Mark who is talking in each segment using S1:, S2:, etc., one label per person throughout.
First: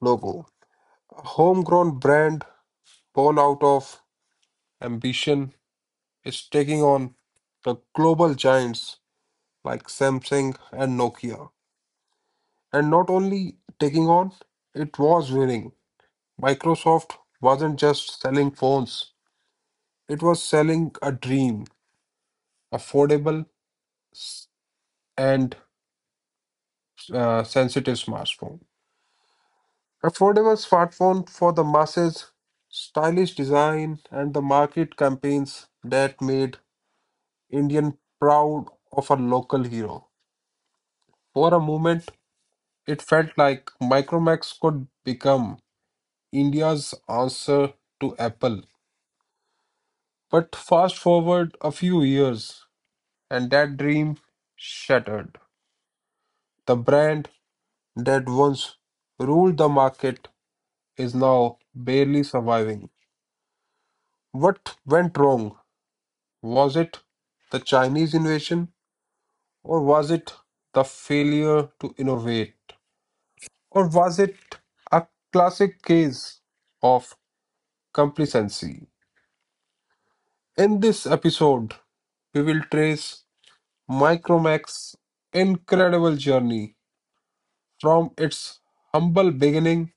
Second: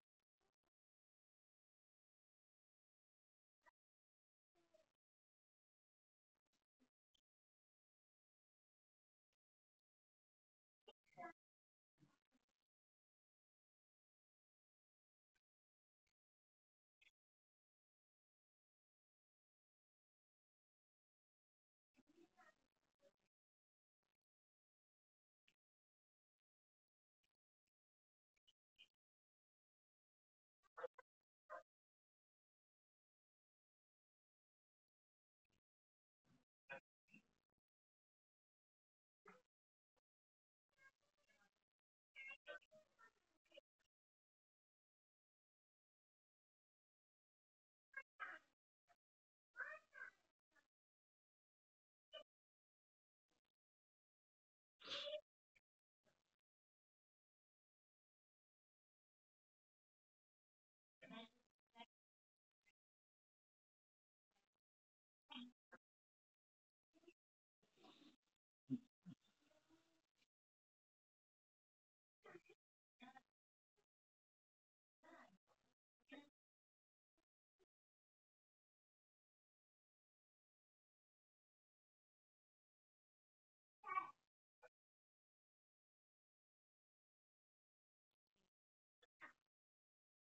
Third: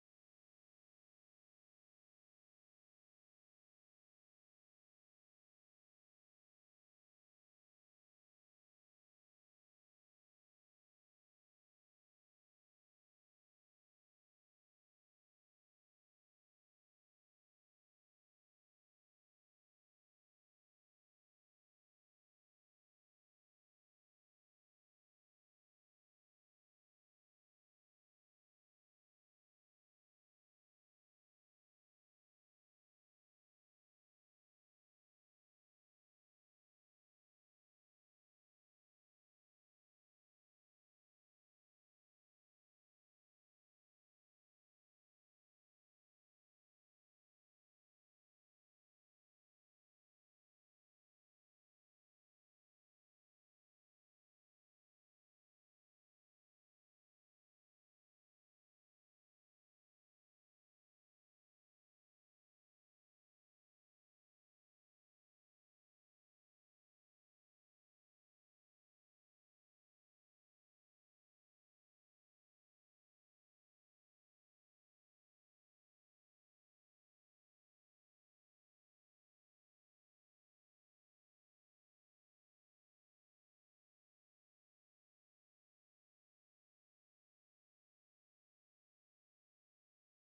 S1: logo. A homegrown brand born out of ambition is taking on the global giants like Samsung and Nokia. And not only taking on, it was winning. Microsoft wasn't just selling phones. It was selling a dream, affordable and sensitive smartphone. Affordable smartphone for the masses, stylish design, and the market campaigns that made Indian proud of a local hero. For a moment, it felt like Micromax could become India's answer to Apple. But fast forward a few years, and that dream shattered. The brand that once ruled the market is now barely surviving. What went wrong? Was it the Chinese invasion, or was it the failure to innovate, or was it a classic case of complacency? In this episode, we will trace Micromac's incredible journey from its humble beginning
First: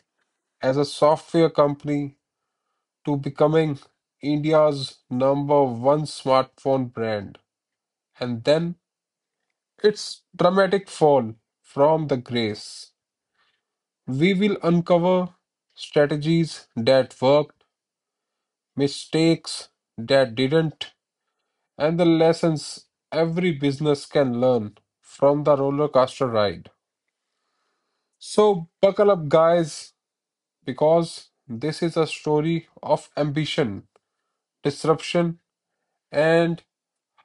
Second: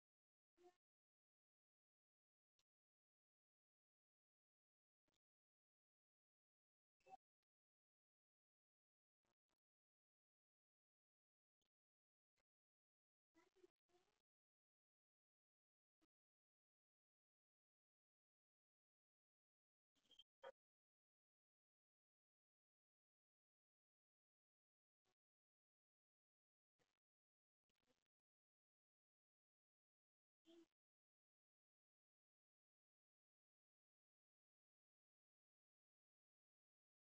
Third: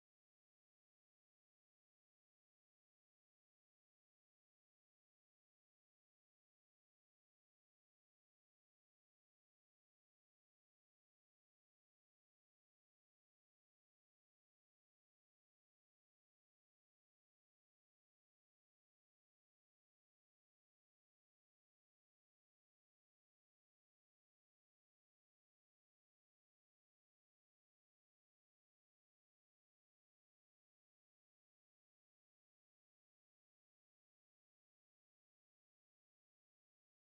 S1: as a software company to becoming India's number one smartphone brand. And then its dramatic fall from the grace. We will uncover strategies that worked, mistakes that didn't, and the lessons every business can learn from the roller coaster ride. So, buckle up, guys, because this is a story of ambition, disruption, and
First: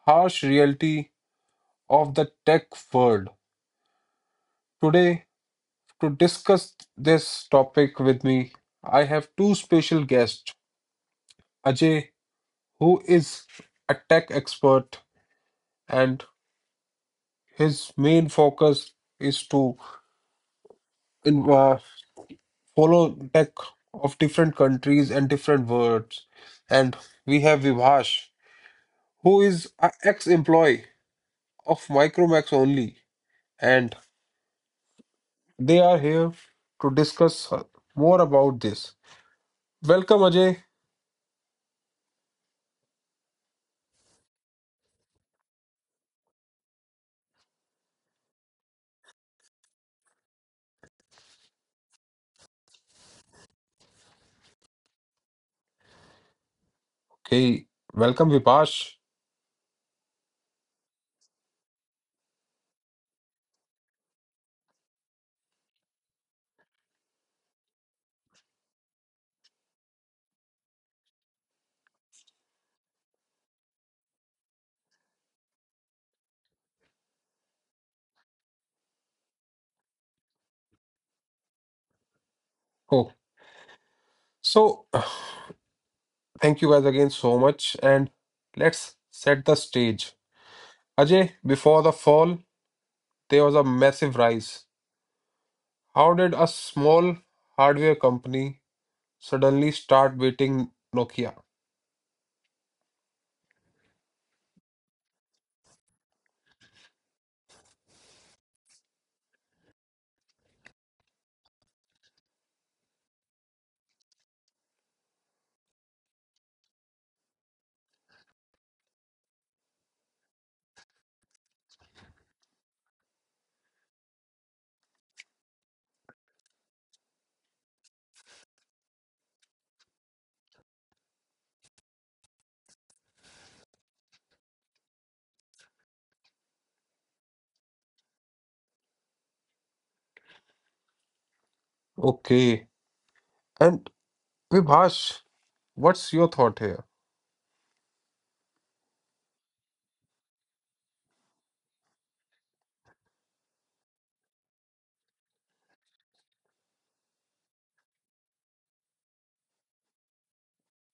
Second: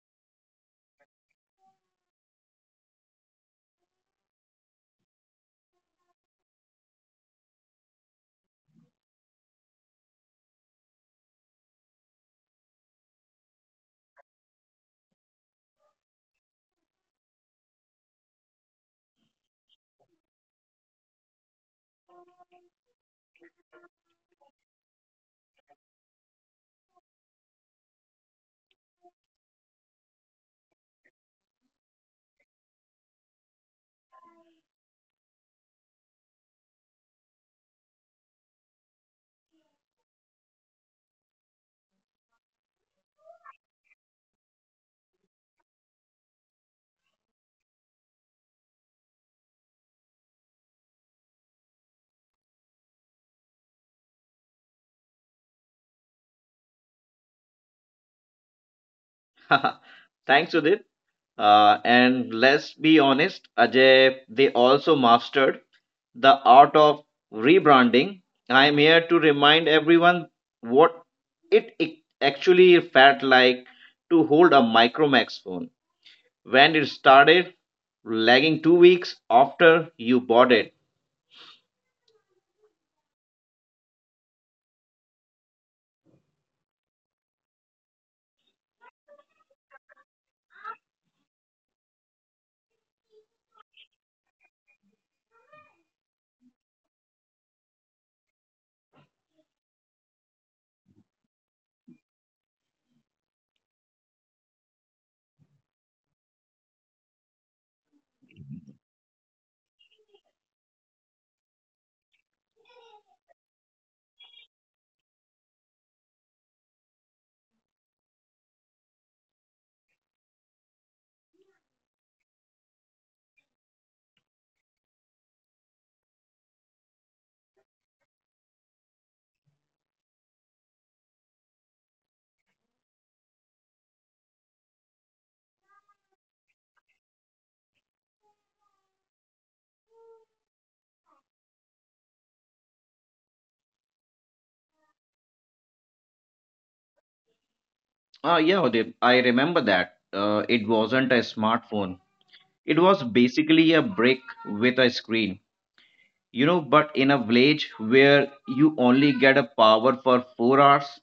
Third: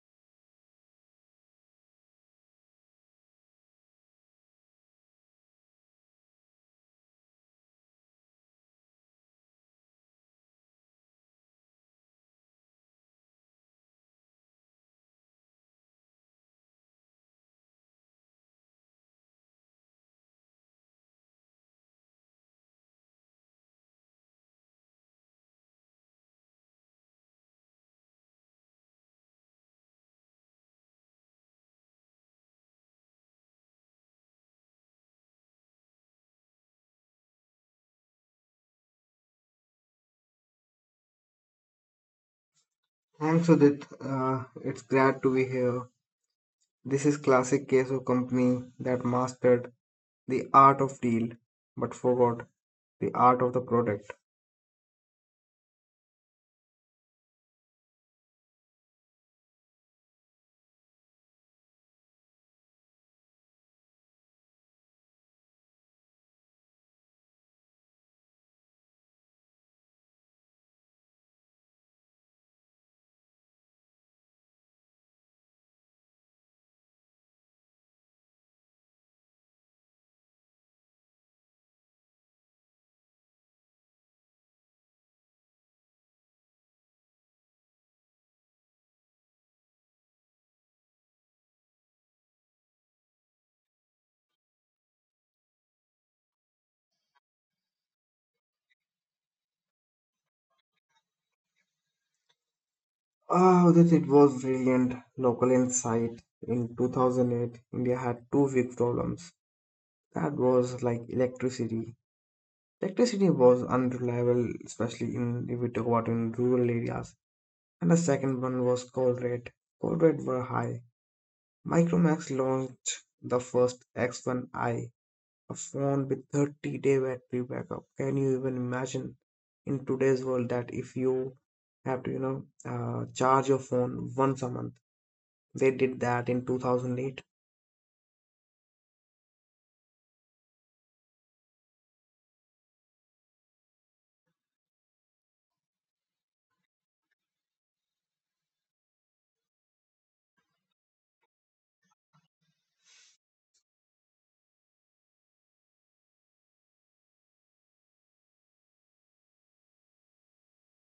S1: harsh reality of the tech world. Today, to discuss this topic with me, I have two special guests Ajay, who is a tech expert, and his main focus is to in- uh, follow tech of different countries and different worlds. And we have Vivash, who is an ex employee of Micromax only, and they are here to discuss more about this. Welcome, Ajay.
S2: Thanks, Udit. It's glad to be here. This is classic case of company that mastered the art of deal, but forgot the art of the product.
S1: Okay, welcome Vipash.
S3: Thanks, Udit. And let's be honest, Ajay, they also mastered the art of rebranding. I'm here to remind everyone what it actually felt like to hold a Micromax phone when it started lagging 2 weeks after you bought it.
S1: Oh, so thank you guys again so much, and let's set the stage. Ajay, before the fall, there was a massive rise. How did a small hardware company suddenly start beating Nokia?
S2: Ah, Udit, it was brilliant. Local insight. In 2008, India had two big problems. That was like electricity. Electricity was unreliable, especially in if we talk about in rural areas. And the second one was coal rate. Coal rate were high. Micromax launched the first X1i, a phone with 30-day battery backup. Can you even imagine in today's world that if you have to, charge your phone once a month? They did that in 2008.
S1: Okay, and Vipash, what's your thought here?
S3: Yeah, Udit, I remember that. It wasn't a smartphone. It was basically a brick with a screen. But in a village where you only get a power for 4 hours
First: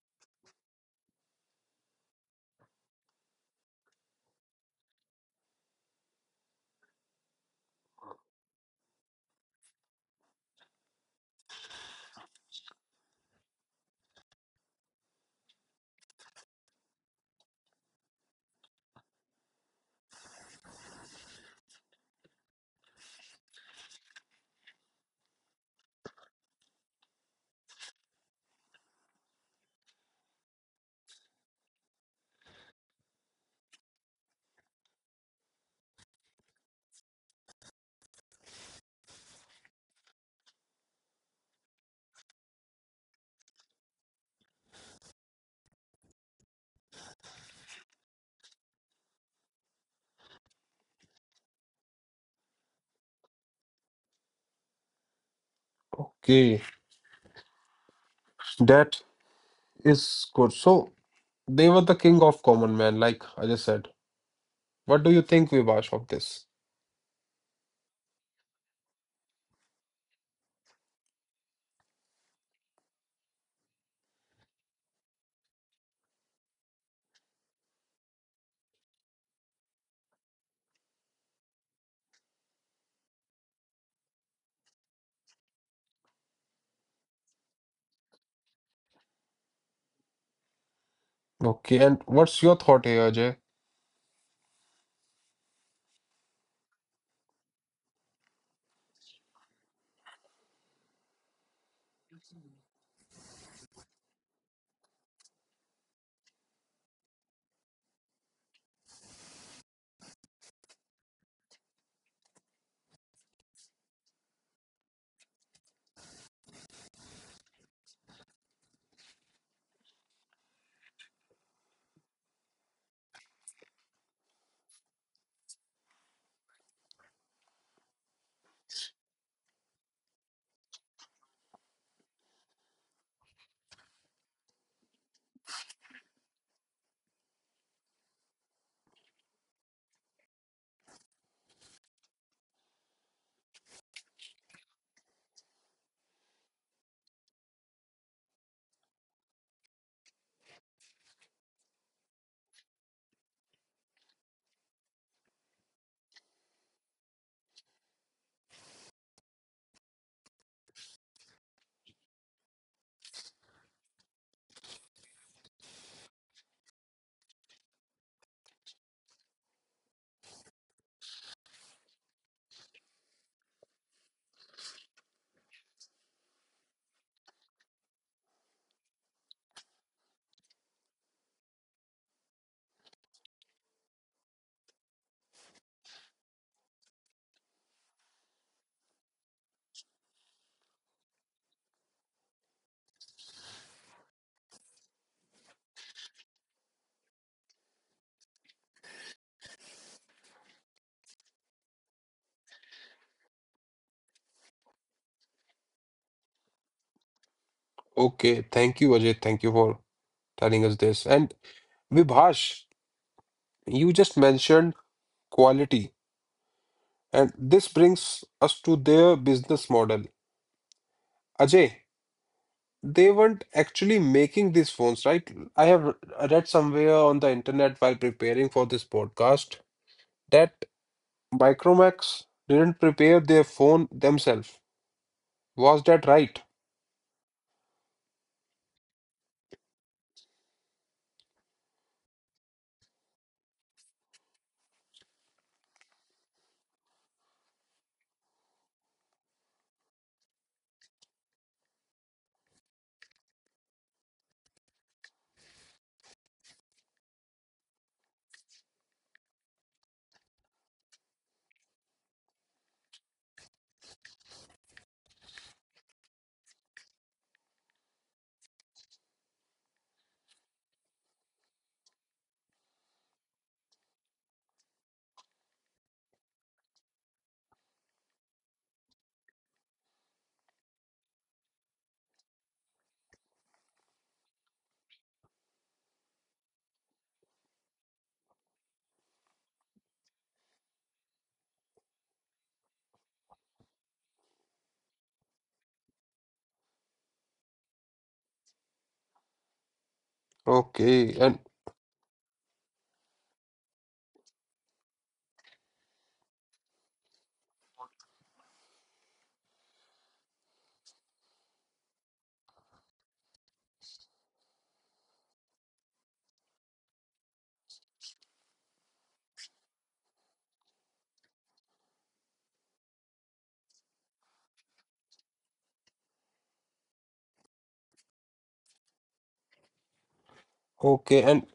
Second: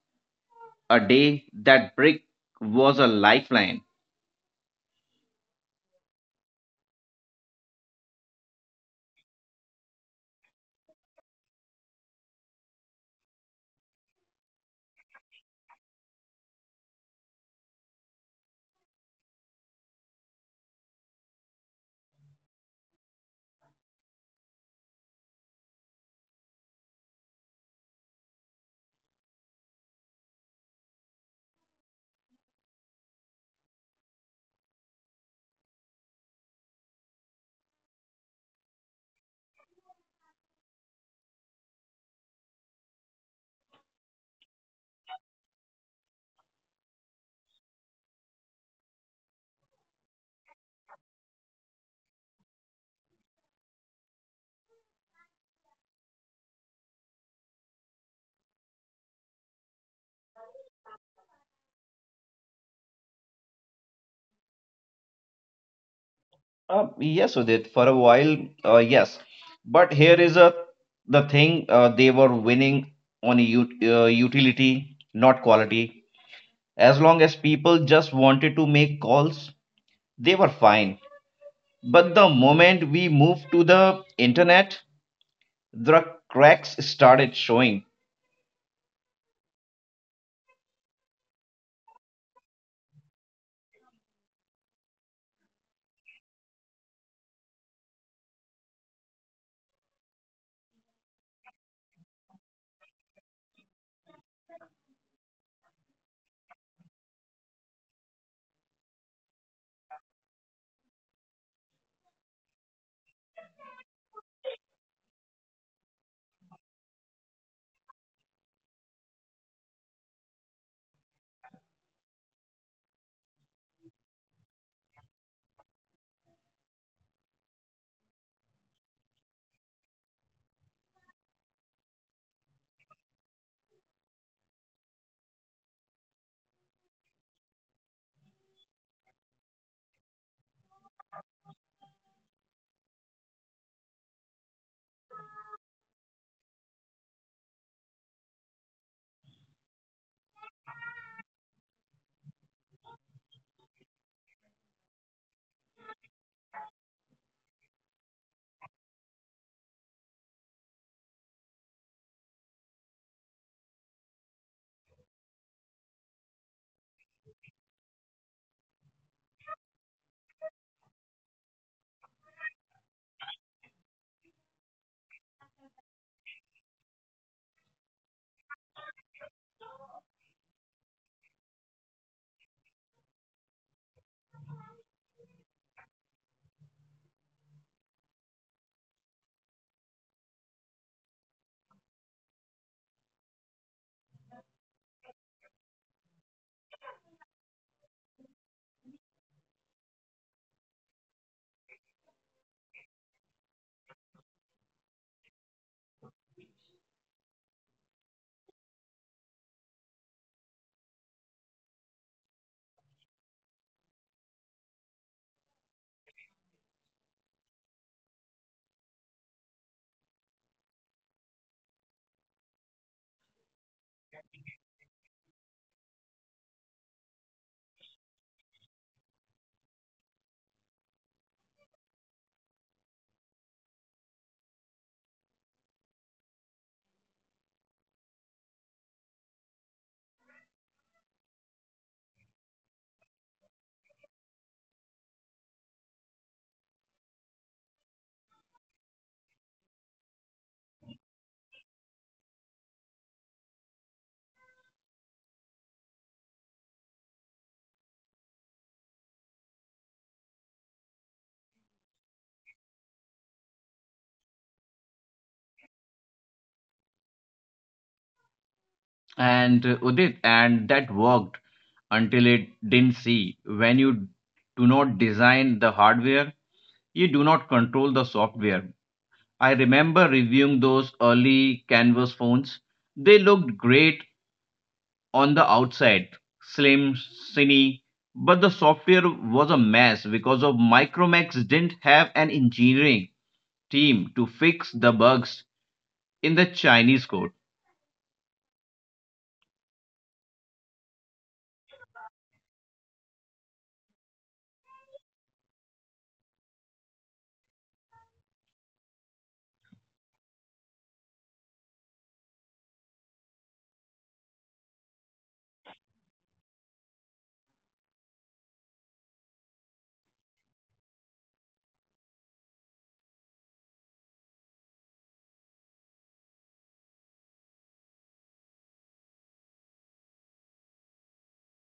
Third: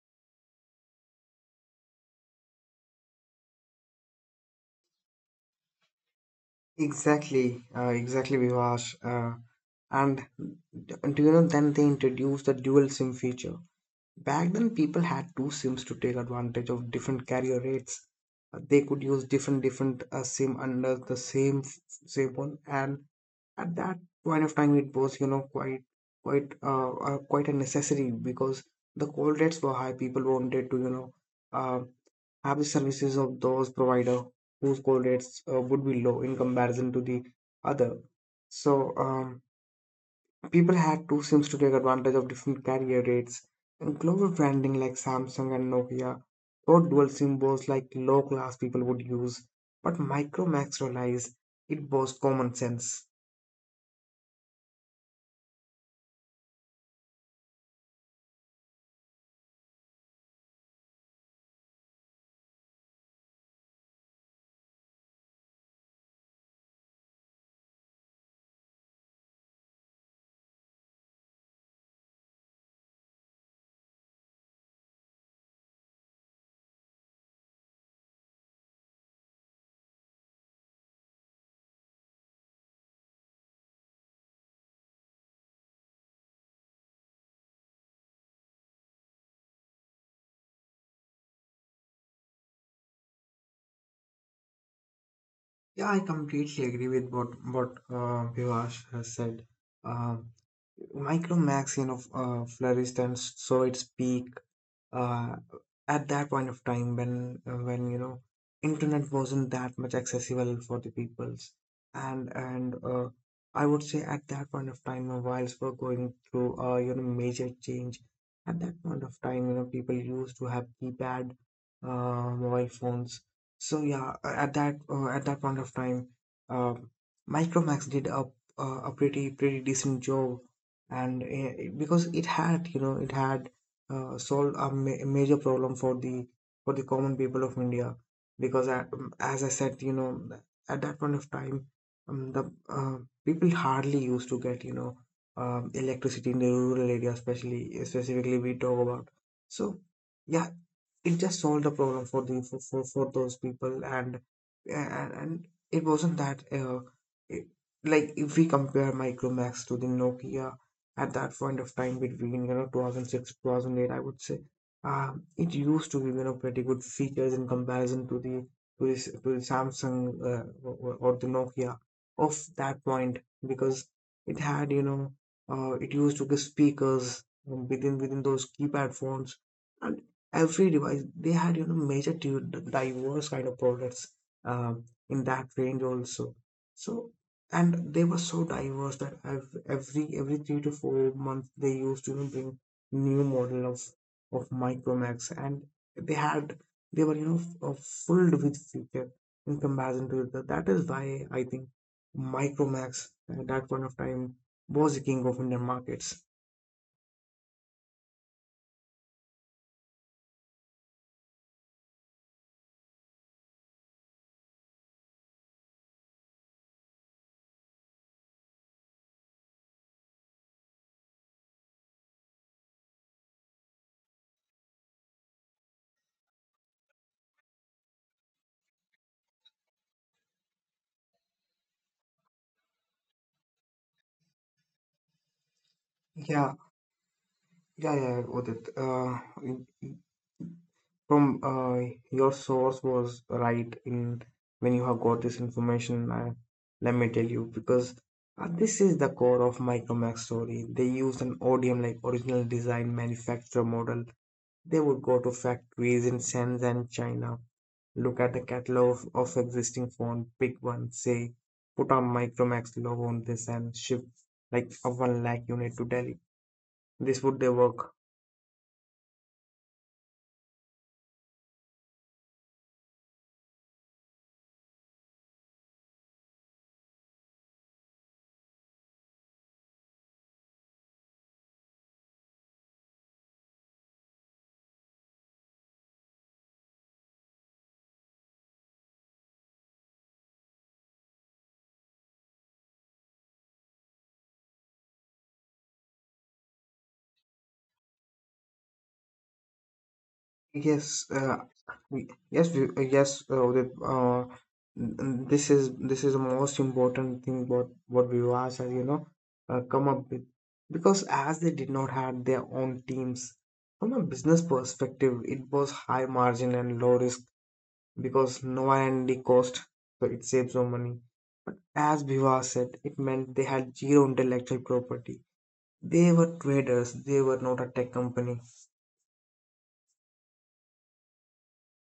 S3: a day, that brick was a lifeline.
S2: Exactly, exactly, Vivash. And do you know, then they introduced the dual SIM feature. Back then, people had two SIMs to take advantage of different carrier rates. They could use different SIM under the same one, and at that point of time, it was, quite a necessary because the call rates were high. People wanted to, uh, have the services of those provider whose call rates would be low in comparison to the other. So. People had two SIMs to take advantage of different carrier rates, and global branding like Samsung and Nokia taught dual SIM was like low class people would use, but Micromax realized it was common sense.
S1: Okay, that is good. So they were the king of common man, like Ajay said. What do you think, Vipash, of this?
S3: Yes, Udit, for a while, yes. But here is a the thing. They were winning on ut utility, not quality. As long as people just wanted to make calls, they were fine. But the moment we moved to the internet, the cracks started showing.
S1: Okay, and what's your thought here, Ajay?
S2: Yeah, I completely agree with what Vivash has said. Um Micromax, flourished and saw its peak uh, at that point of time when internet wasn't that much accessible for the peoples, and I would say at that point of time, mobiles were going through a, major change. At that point of time, people used to have keypad mobile phones. So yeah, at that point of time, um Micromax did a pretty decent job, and because it had solved a major problem for the common people of India. Because I, as I said, at that point of time, the people hardly used to get, electricity in the rural area, especially specifically we talk about. So yeah, it just solved the problem for the for those people, and it wasn't that, it, like if we compare Micromax to the Nokia at that point of time between, 2006 2008, I would say, it used to be, pretty good features in comparison to the to the, Samsung or the Nokia of that point because it had you know it used to give speakers within those keypad phones, and every device they had, major diverse kind of products uh, in that range also. So, and they were so diverse that every 3 to 4 months they used to, bring new model of Micromax, and they had they were, filled with feature in comparison to the, that is why I think Micromax at that point of time was the king of Indian markets.
S1: Okay, thank you, Ajay. Thank you for telling us this. And Vibhash, you just mentioned quality, and this brings us to their business model. Ajay, they weren't actually making these phones, right? I have read somewhere on the internet while preparing for this podcast that Micromax didn't prepare their phone themselves. Was that
S2: Yeah,
S1: right?
S2: yeah, yeah, Udit. From your source was right in when you have got this information, let me tell you. Because this is the core of Micromax story. They used an ODM, like original design manufacturer model. They would go to factories in Shenzhen, China, look at the catalog of existing phone, pick one, say, put a Micromax logo on this, and ship like a 1 lakh unit to Delhi. This would they work.
S3: And Udit, and that worked until it didn't, see? When you do not design the hardware, you do not control the software. I remember reviewing those early Canvas phones. They looked great on the outside, slim, skinny, but the software was a mess because of Micromax didn't have an engineering team to fix the bugs in the Chinese code.
S2: yes uh,
S1: Okay, and
S2: Yes, yes. Uh, this is the most important thing. What Vivas has, come up with. Because as they did not have their own teams, from a business perspective, it was high margin and low risk because no R&D cost, so it saves no money. But as Vivas said, it meant they had zero intellectual property. They were traders. They were not a tech company.
S1: okay, and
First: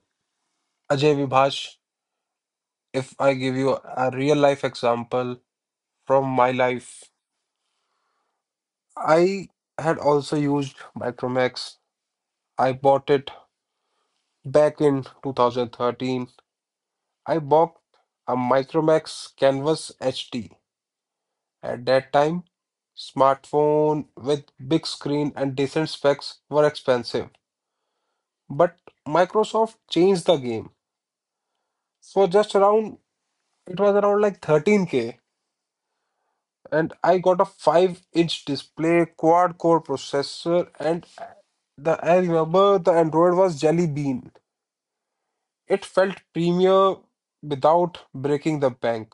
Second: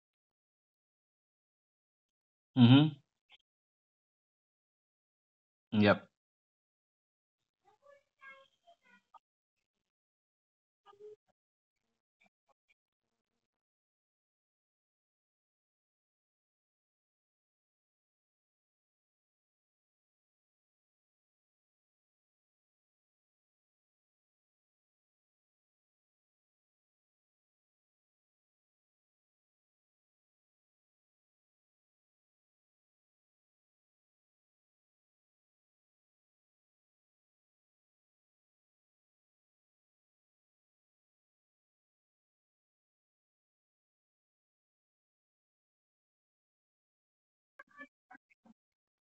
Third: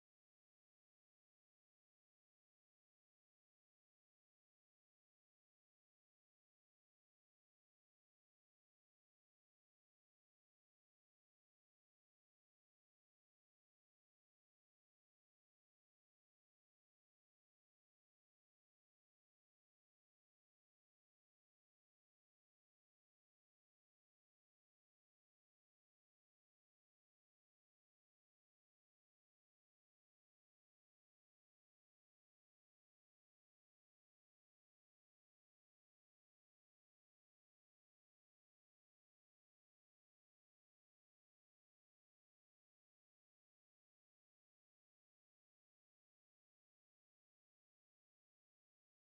S1: Ajay Vibhash,
S3: Mm-hmm.
S1: if I give you a real life example
S3: Yep.
S1: from my life. I had also used Micromax. I bought it back in 2013. I bought a Micromax Canvas HD. At that time, smartphone with big screen and decent specs were expensive. But Microsoft changed the game. So just around it was around like 13K, and I got a 5-inch display, quad-core processor, and the I remember the Android was Jelly Bean. It felt premier without breaking the bank.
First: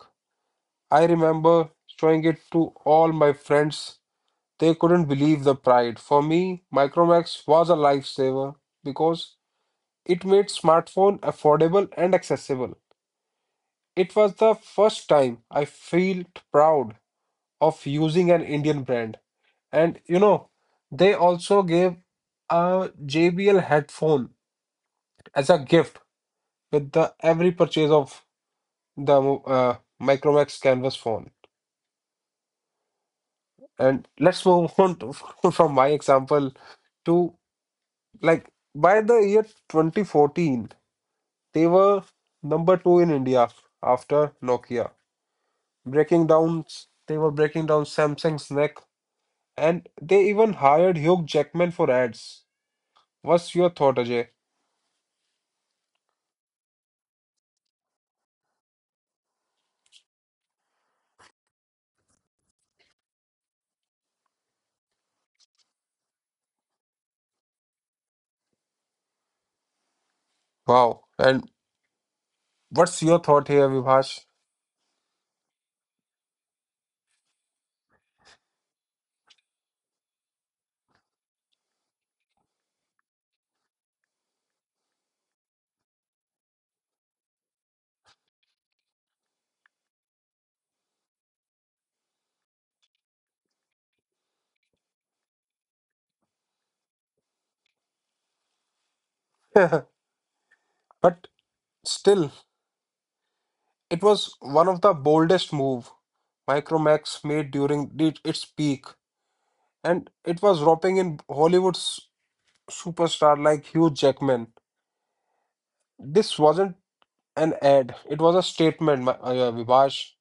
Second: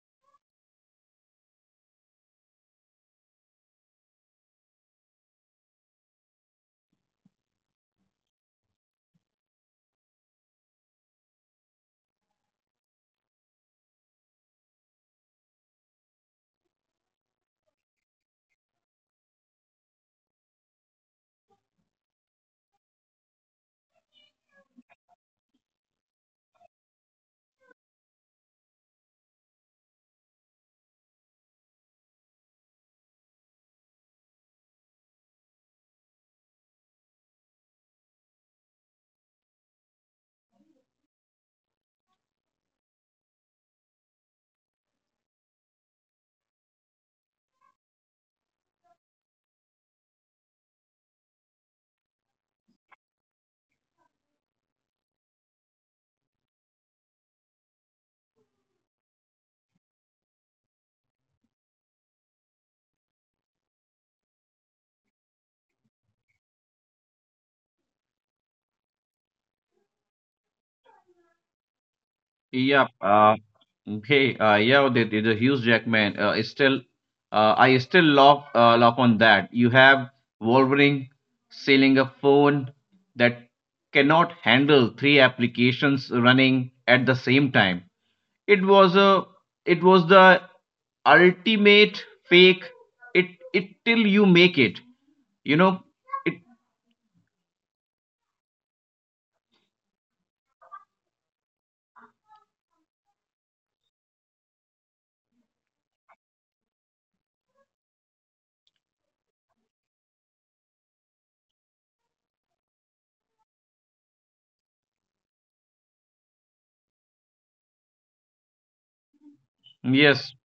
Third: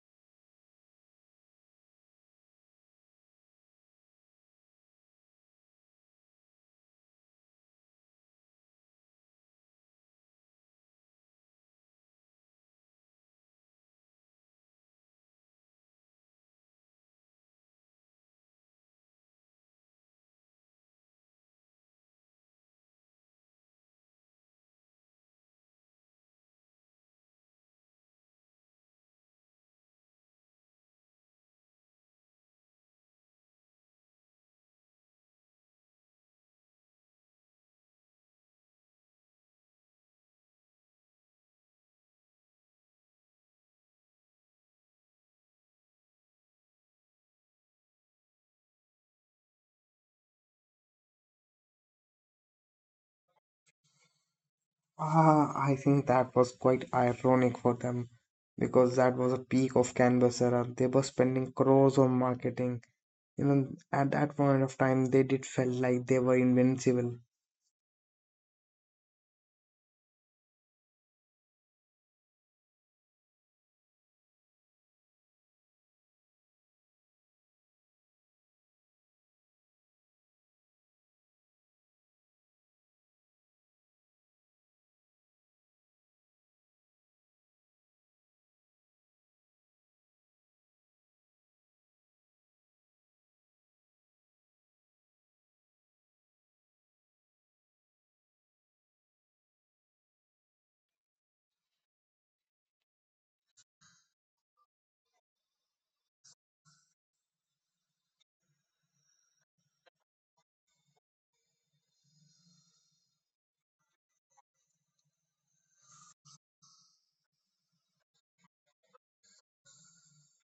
S1: I remember showing it to all my friends. They couldn't believe the pride. For me, Micromax was a lifesaver because it made smartphone affordable and accessible. It was the first time I felt proud of using an Indian brand. And you know, they also gave a JBL headphone as a gift with the every purchase of the Micromax Canvas phone. And let's move on to, from my example to, like, by the year 2014, they were number two in India after Nokia. Breaking down, they were breaking down Samsung's neck, and they even hired Hugh Jackman for ads. What's your thought, Ajay?
S2: Ah, I think that was quite ironic for them because that was a peak of Canvas era. They were spending crores on marketing. You know, at that point of time, they did felt like they were invincible.
S1: Wow. And
S3: Yeah.
S1: what's your
S3: Uh,
S1: thought here, Vibhash?
S3: okay. Uh, yeah. The Hugh Jackman. Is still, I still love love on that. You have Wolverine selling a phone that cannot handle three applications running at the same time. It was a. It was the ultimate fake. It, till you make it. You know. It.
S1: But still, it was one of the boldest move Micromax made during its peak, and it was roping in Hollywood's superstar like Hugh Jackman. This wasn't an ad; it was a statement, yeah,
S3: Yes.
S1: Vibhash.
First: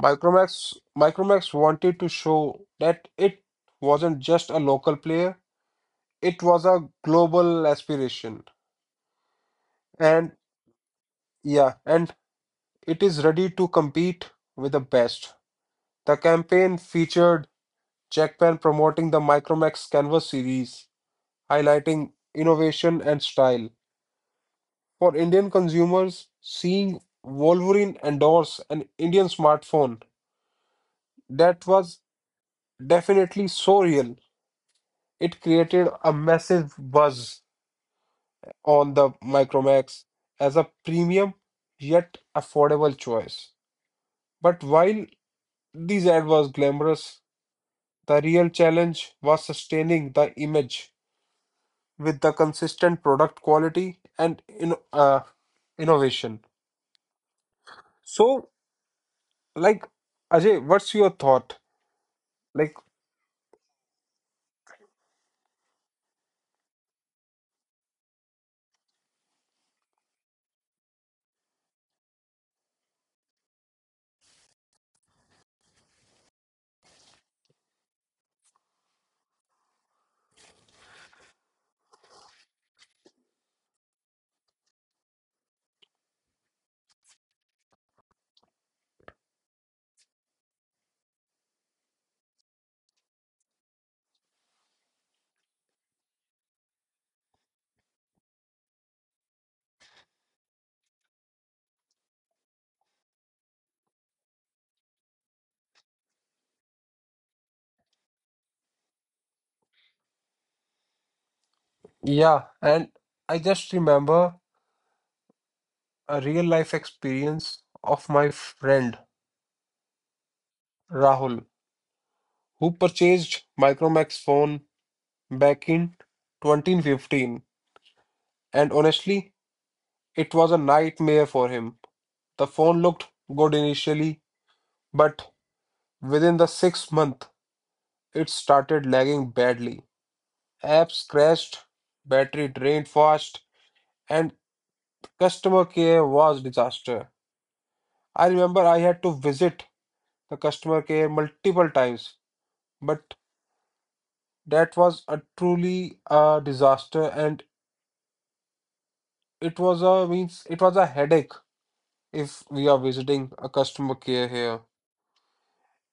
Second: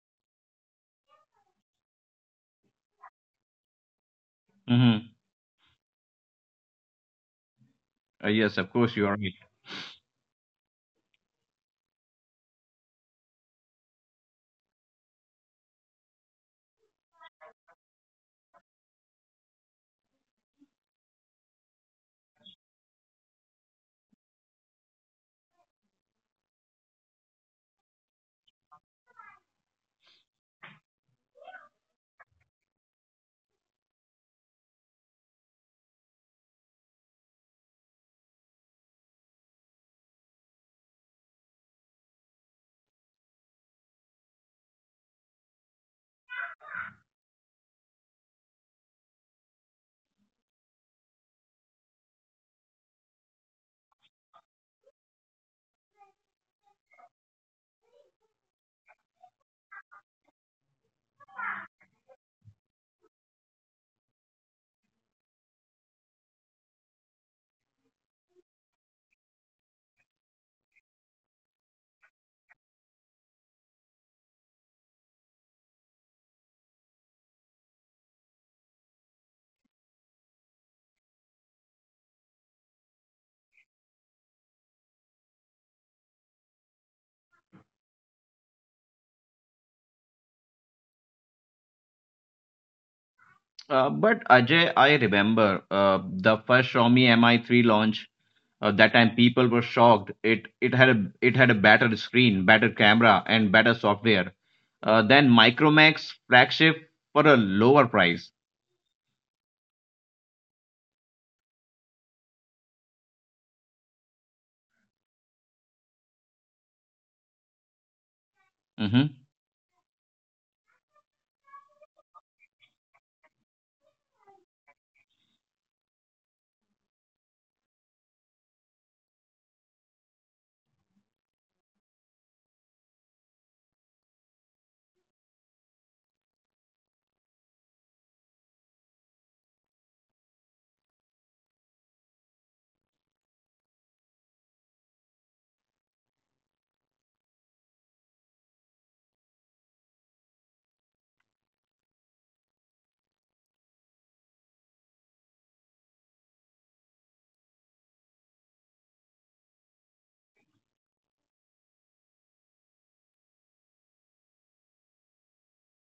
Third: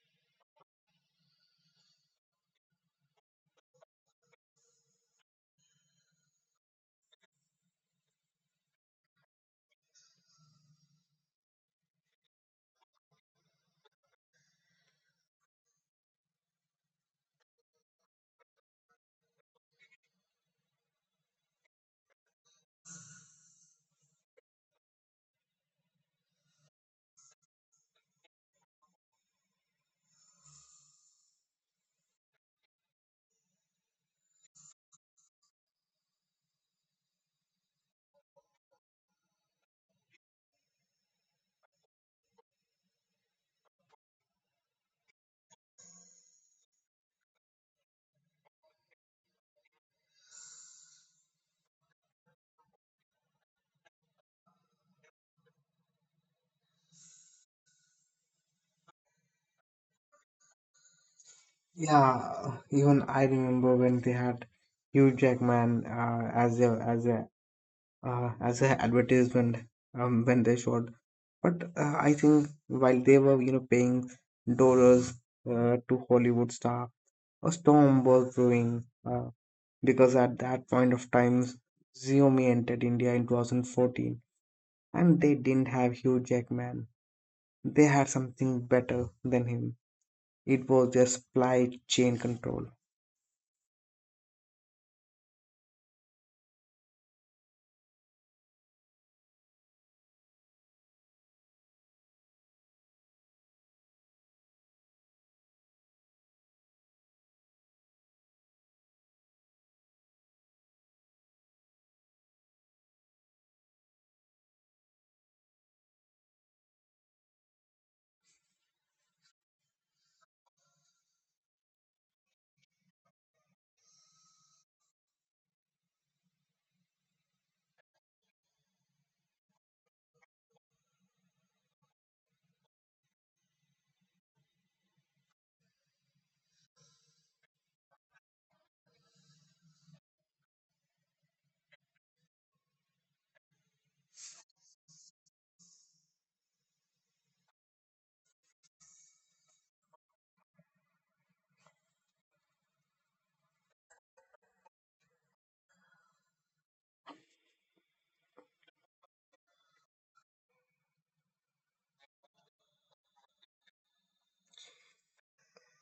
S1: Micromax wanted to show that it wasn't just a local
S3: Mm-hmm.
S1: player; it was a global aspiration.
S3: Yes. Of course, you are. Right.
S1: And yeah, and it is ready to compete with the best. The campaign featured Jackpan promoting the Micromax Canvas series, highlighting innovation and style. For Indian consumers, seeing Wolverine endorse an Indian smartphone that was definitely so real, it created a massive buzz on the Micromax as a premium yet affordable choice. But while this ad was glamorous, the real challenge was sustaining the image with the consistent product quality and innovation. So, like, Ajay, what's your thought? Like,
S2: Yeah, even I remember when they had Hugh Jackman as a advertisement, when they showed. But I think while they were, paying dollars to Hollywood star, a storm was brewing. Because at that point of time, Xiaomi entered India in 2014, and they didn't have Hugh Jackman. They had something better than him. It was their supply chain control.
S3: But Ajay, I remember the first Xiaomi Mi3 launch. That time people were shocked. It it had a better screen, better camera, and better software than Micromax flagship for a lower price.
S1: yeah, and I just remember a real life experience of my friend
S3: Hmm.
S1: Rahul, who purchased Micromax phone back in 2015. And honestly, it was a nightmare for him. The phone looked good initially, but within the sixth month, it started lagging badly. Apps crashed, battery drained fast, and customer care was disaster. I remember I had to visit the customer care multiple times, but that was a truly a disaster, and it was a means it was a headache if we are visiting a customer care here.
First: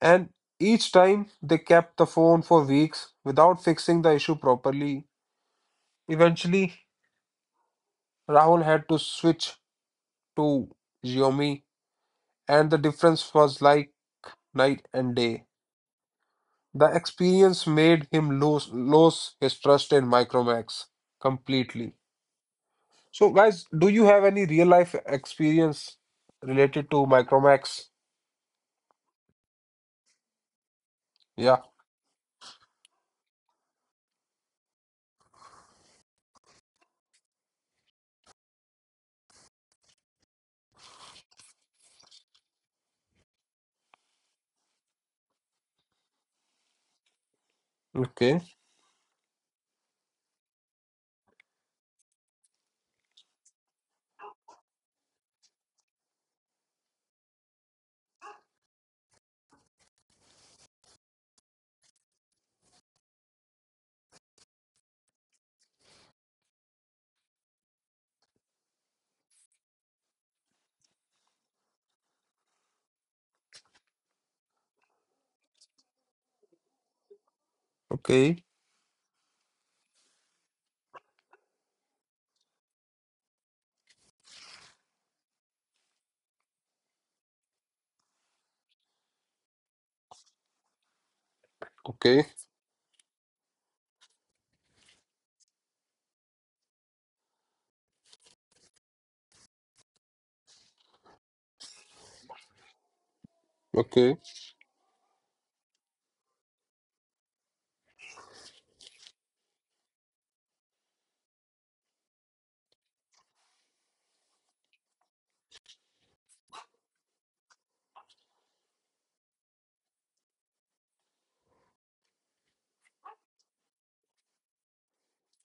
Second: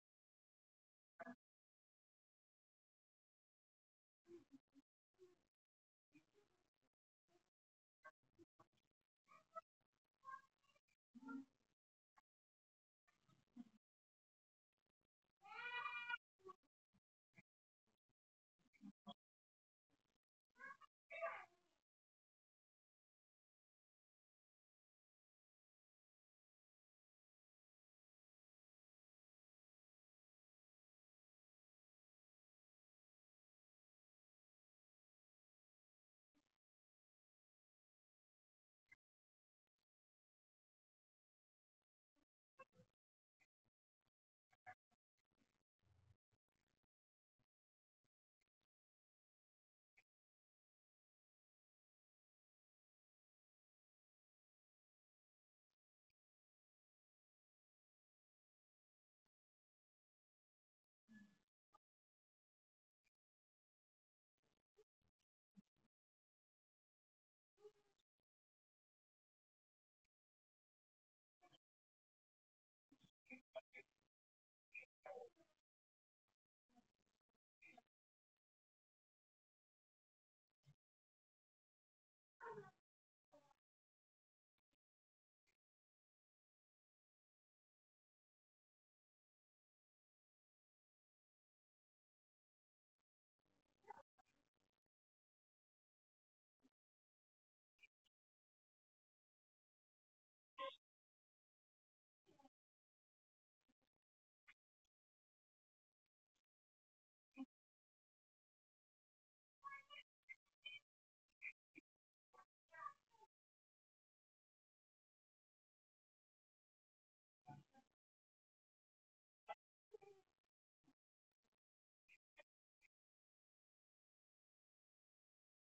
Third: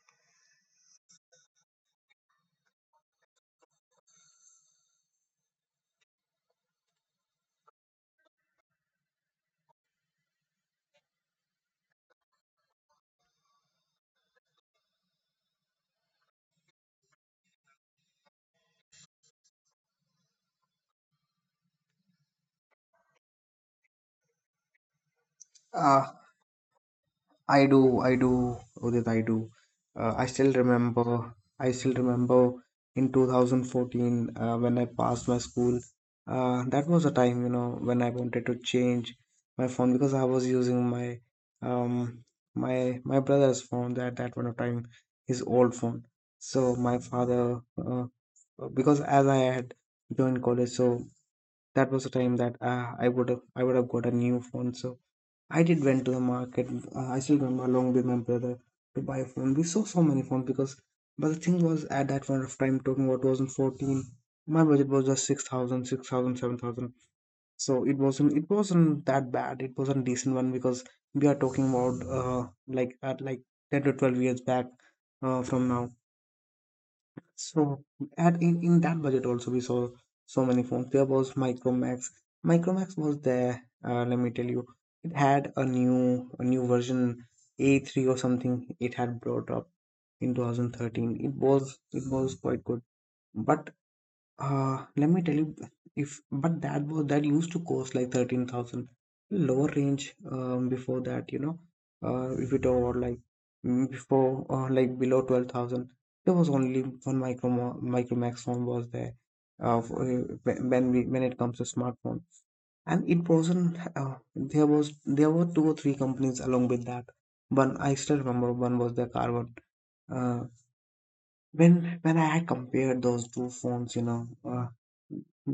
S1: And each time they kept the phone for weeks without fixing the issue properly. Eventually, Rahul had to switch to Xiaomi, and the difference was like night and day. The experience made him lose his trust in Micromax completely. So, guys, do you have any real life experience
S2: Uh,
S1: related to Micromax?
S2: I do, Udit, I do. Uh, I still remember,
S1: Yeah.
S2: I still remember in 2014 when I passed my school. That was a time, when I wanted to change my phone because I was using my um brother's phone, that one time his old phone. So my father,
S1: Okay.
S2: because as I had joined college, so that was the time that I would have got a new phone. So I did went to the market. I still remember, along with my brother, to buy a phone. We saw so many phones because, but the thing was at that point of time, talking about 2014, my budget was just 6,000, 6,000, 7,000. So it wasn't that bad. It was not decent one because we are talking about like 10 to 12 years back, from now. So at
S1: Okay.
S2: in, in that budget also, we saw so many phones. There was Micromax. Micromax was there. Let me tell you, it had a new version A3 or something. It had brought up in 2013. It
S1: Okay.
S2: was quite good. But let me tell you, if but that used to cost like 13,000 lower range, before that, you know. If you talk about like,
S1: Okay.
S2: before like below 12,000, there was only one micro max phone was there. When it comes to smartphone, and it wasn't there were two or three companies along with that. One I still remember, one was the Carbon. Uh, when I had compared those two phones,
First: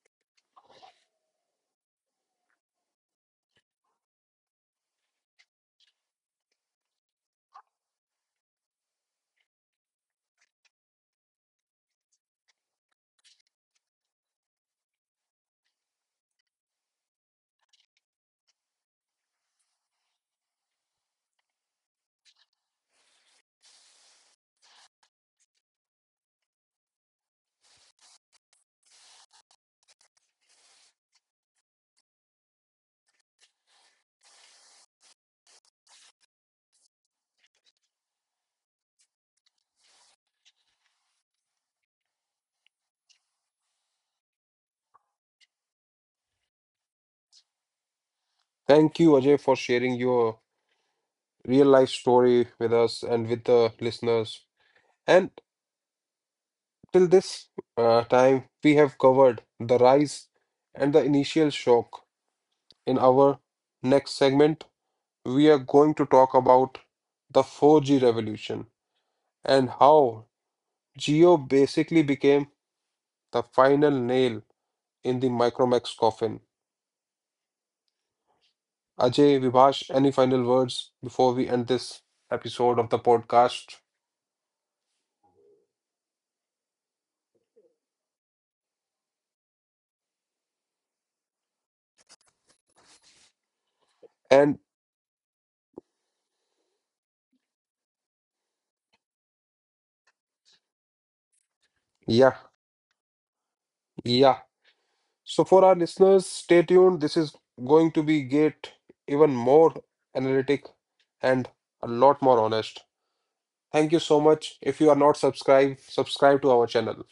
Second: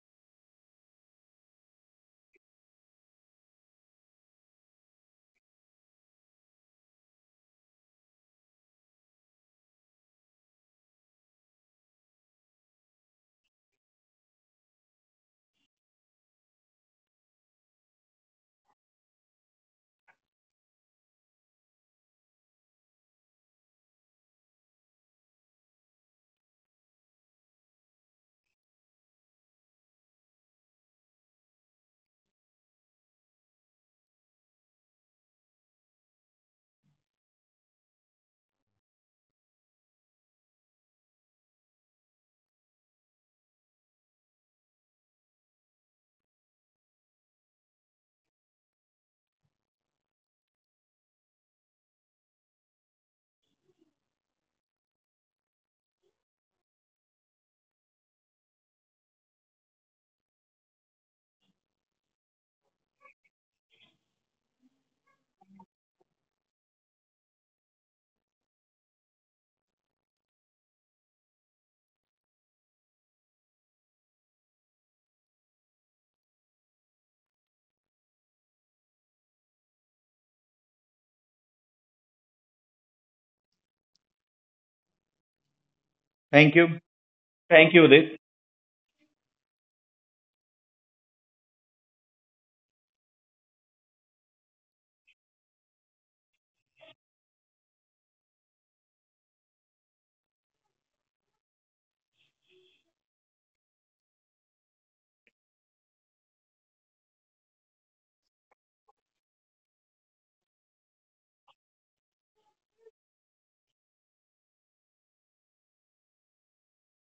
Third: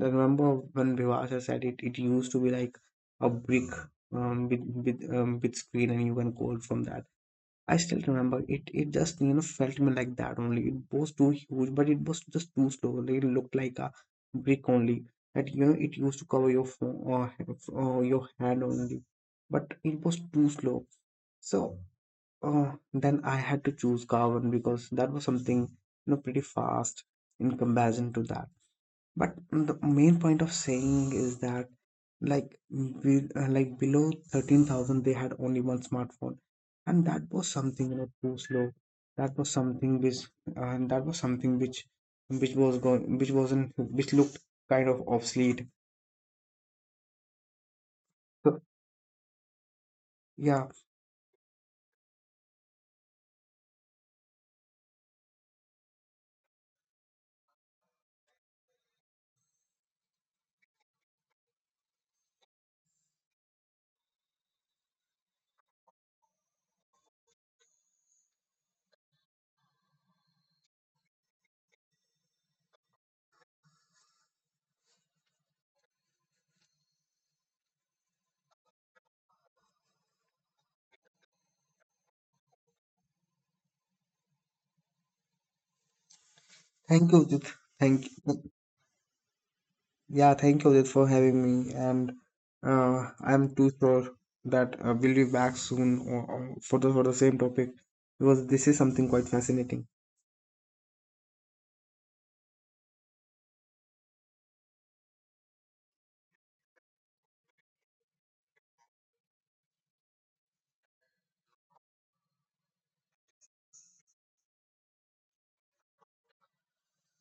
S2: I remember when Vivasa said it, it used to be like a brick, with screen, and you can code from that. I still remember it. It just, felt me like that only. It was too huge, but it was just too slow. It looked like a brick only. That, it used to cover your phone or your hand only, but it was too slow. So. Oh, then I had to choose Carbon because that was something, pretty fast in comparison to that. But the main point of saying is that, like, like below 13,000 they had only one smartphone, and that was something, too slow. That was something which, and that was something which was going, which wasn't, which looked kind of obsolete. So
S1: Thank you, Ajay, for sharing your
S2: yeah,
S1: real life story with us and with the listeners. And till this time, we have covered the rise and the initial shock. In our next segment, we are going to talk about the 4G revolution and how Geo basically became the final nail in the Micromax coffin. Ajay, Vibhash, any final words before we end this episode of the podcast?
S3: Thank you.
S2: thank you, Udit.
S3: Thank you,
S2: Thank
S3: Udit.
S2: Yeah, thank you, Udit, for having me, and I'm too sure
S1: And
S2: that we'll be back soon or for the same topic because this is something quite fascinating.
S1: yeah, yeah. So, for our listeners, stay tuned. This is going to be get even more analytic and a lot more honest. Thank you so much. If you are not subscribed, subscribe to our channel.